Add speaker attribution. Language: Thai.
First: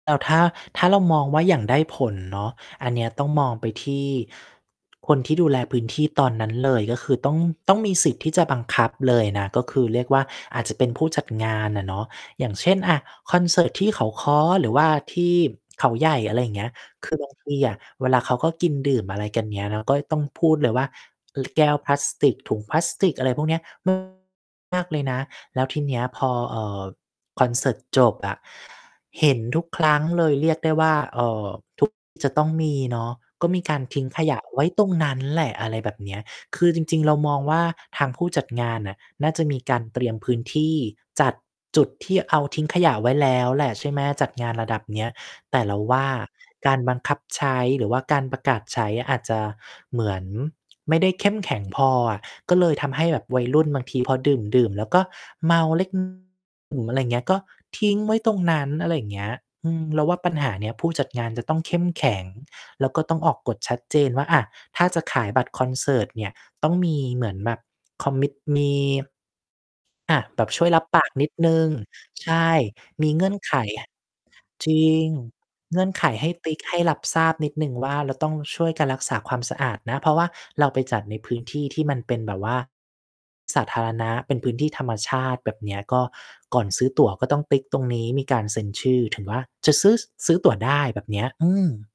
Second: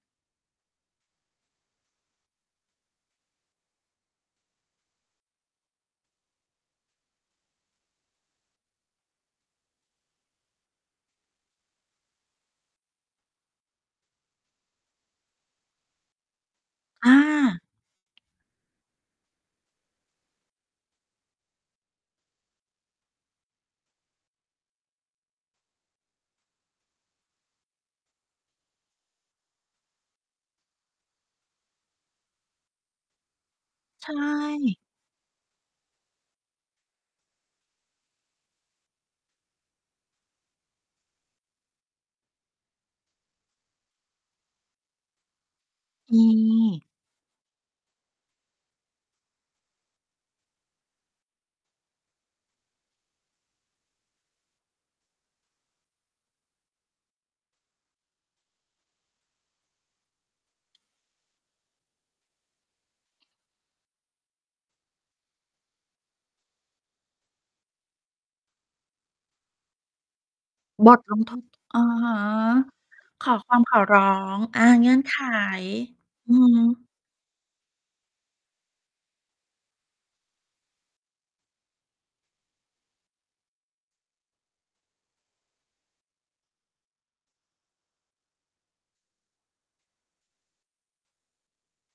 Speaker 1: แล้วถ้า ถ้าเรามองว่าอย่างได้ผลเนาะ อันเนี้ยต้องมองไปที่ คนที่ดูแลพื้นที่ตอนนั้นเลย ก็คือต้อง ต้องมีสิทธิ์ที่จะบังคับเลยนะ ก็คือเรียกว่าอาจจะเป็นผู้จัดงานอะเนาะ อย่างเช่น อะ คอนเสิร์ตที่เขาค้อหรือว่าที่เขาใหญ่ อะไรอย่างเงี้ย ค
Speaker 2: อ
Speaker 1: ือ บาง ที
Speaker 2: า
Speaker 1: อะ เวลาเขาก็กินดื่มอะไรกัน เงี้ย เราก็จะต้องพูดเลยว่า ล แก้วพลาสติก ถุงพลาสติก อะไรพวกเนี้ย ม มากเลยนะ แล้วทีเนี้ยพอ เอ่อ คอนเสิร์ตจบอะ เห็นทุกครั้งเลย เรียกได้ว่า เอ่อ ทุก จะต้องมีเนาะ ก็มีการทิ
Speaker 2: ใ
Speaker 1: ้
Speaker 2: ช
Speaker 1: งขยะไว้
Speaker 2: ่
Speaker 1: ตรงนั้นแหละ อะไรแบบเนี้ย คือจริง ๆ เรามองว่า ทางผู้จัดงานน่ะน่าจะมีการเตรียมพื้นที่ จัดจุดที่เอา ทิ้งขยะไว้แล้วแหละ ใช่ไหม จัดงานระดับเนี้ย แต่เราว่า
Speaker 2: อื
Speaker 1: การ
Speaker 2: ม
Speaker 1: บังคับใช้หรือว่าการประกาศใช้ อาจจะเหมือนไม่ได้เข้มแข็งพออะ ก็เลยทำให้แบบวัยรุ่นบางทีพอดื่ม ๆ แล้วก็เมา เล็ก อะไรอย่างเงี้ย ก็ทิ้งไว้ตรงนั้น อะไรอย่างเงี้ย อืม เราว่าปัญหาเนี้ย ผู้จัดงานจะต้องเข้มแข็ง แล้วก็ต้องออกกฎชัดเจนว่า อะ ถ้าจะขายบัตรคอนเสิร์ตเนี่ย ต้องมีเหมือนแบบ commit มี อะ แบบช่วยรับ
Speaker 2: ว่า
Speaker 1: ปา
Speaker 2: ก
Speaker 1: กน
Speaker 2: ำ
Speaker 1: ิ
Speaker 2: ท
Speaker 1: ด
Speaker 2: ด
Speaker 1: หนึ่ง
Speaker 2: อะฮะ
Speaker 1: ใช่ มีเ
Speaker 2: ข
Speaker 1: งื่
Speaker 2: อ
Speaker 1: อน
Speaker 2: ค
Speaker 1: ไ
Speaker 2: ว
Speaker 1: ข
Speaker 2: าม ขอร้อง อา
Speaker 1: จร
Speaker 2: เง
Speaker 1: ิ
Speaker 2: ื่อน
Speaker 1: ง
Speaker 2: ไข
Speaker 1: เงื่อนไขให
Speaker 2: อ
Speaker 1: ้
Speaker 2: ือ
Speaker 1: ติ๊
Speaker 2: ฮ
Speaker 1: ก ให้
Speaker 2: ึ
Speaker 1: รับทราบนิดหนึ่งว่า เราต้องช่วยกันรักษาความสะอาดนะ เพราะว่าเราไปจัดในพื้นที่ที่มันเป็นแบบว่า สาธารณะ เป็นพื้นที่ธรรมชาติ แบบเนี้ย ก็ ก่อนซื้อตั๋วก็ต้องติ๊กตรงนี้ มีการเซ็นชื่อ ถือว่า จะซื้อ ซื้อตั๋วได้ แบบเนี้ย อืม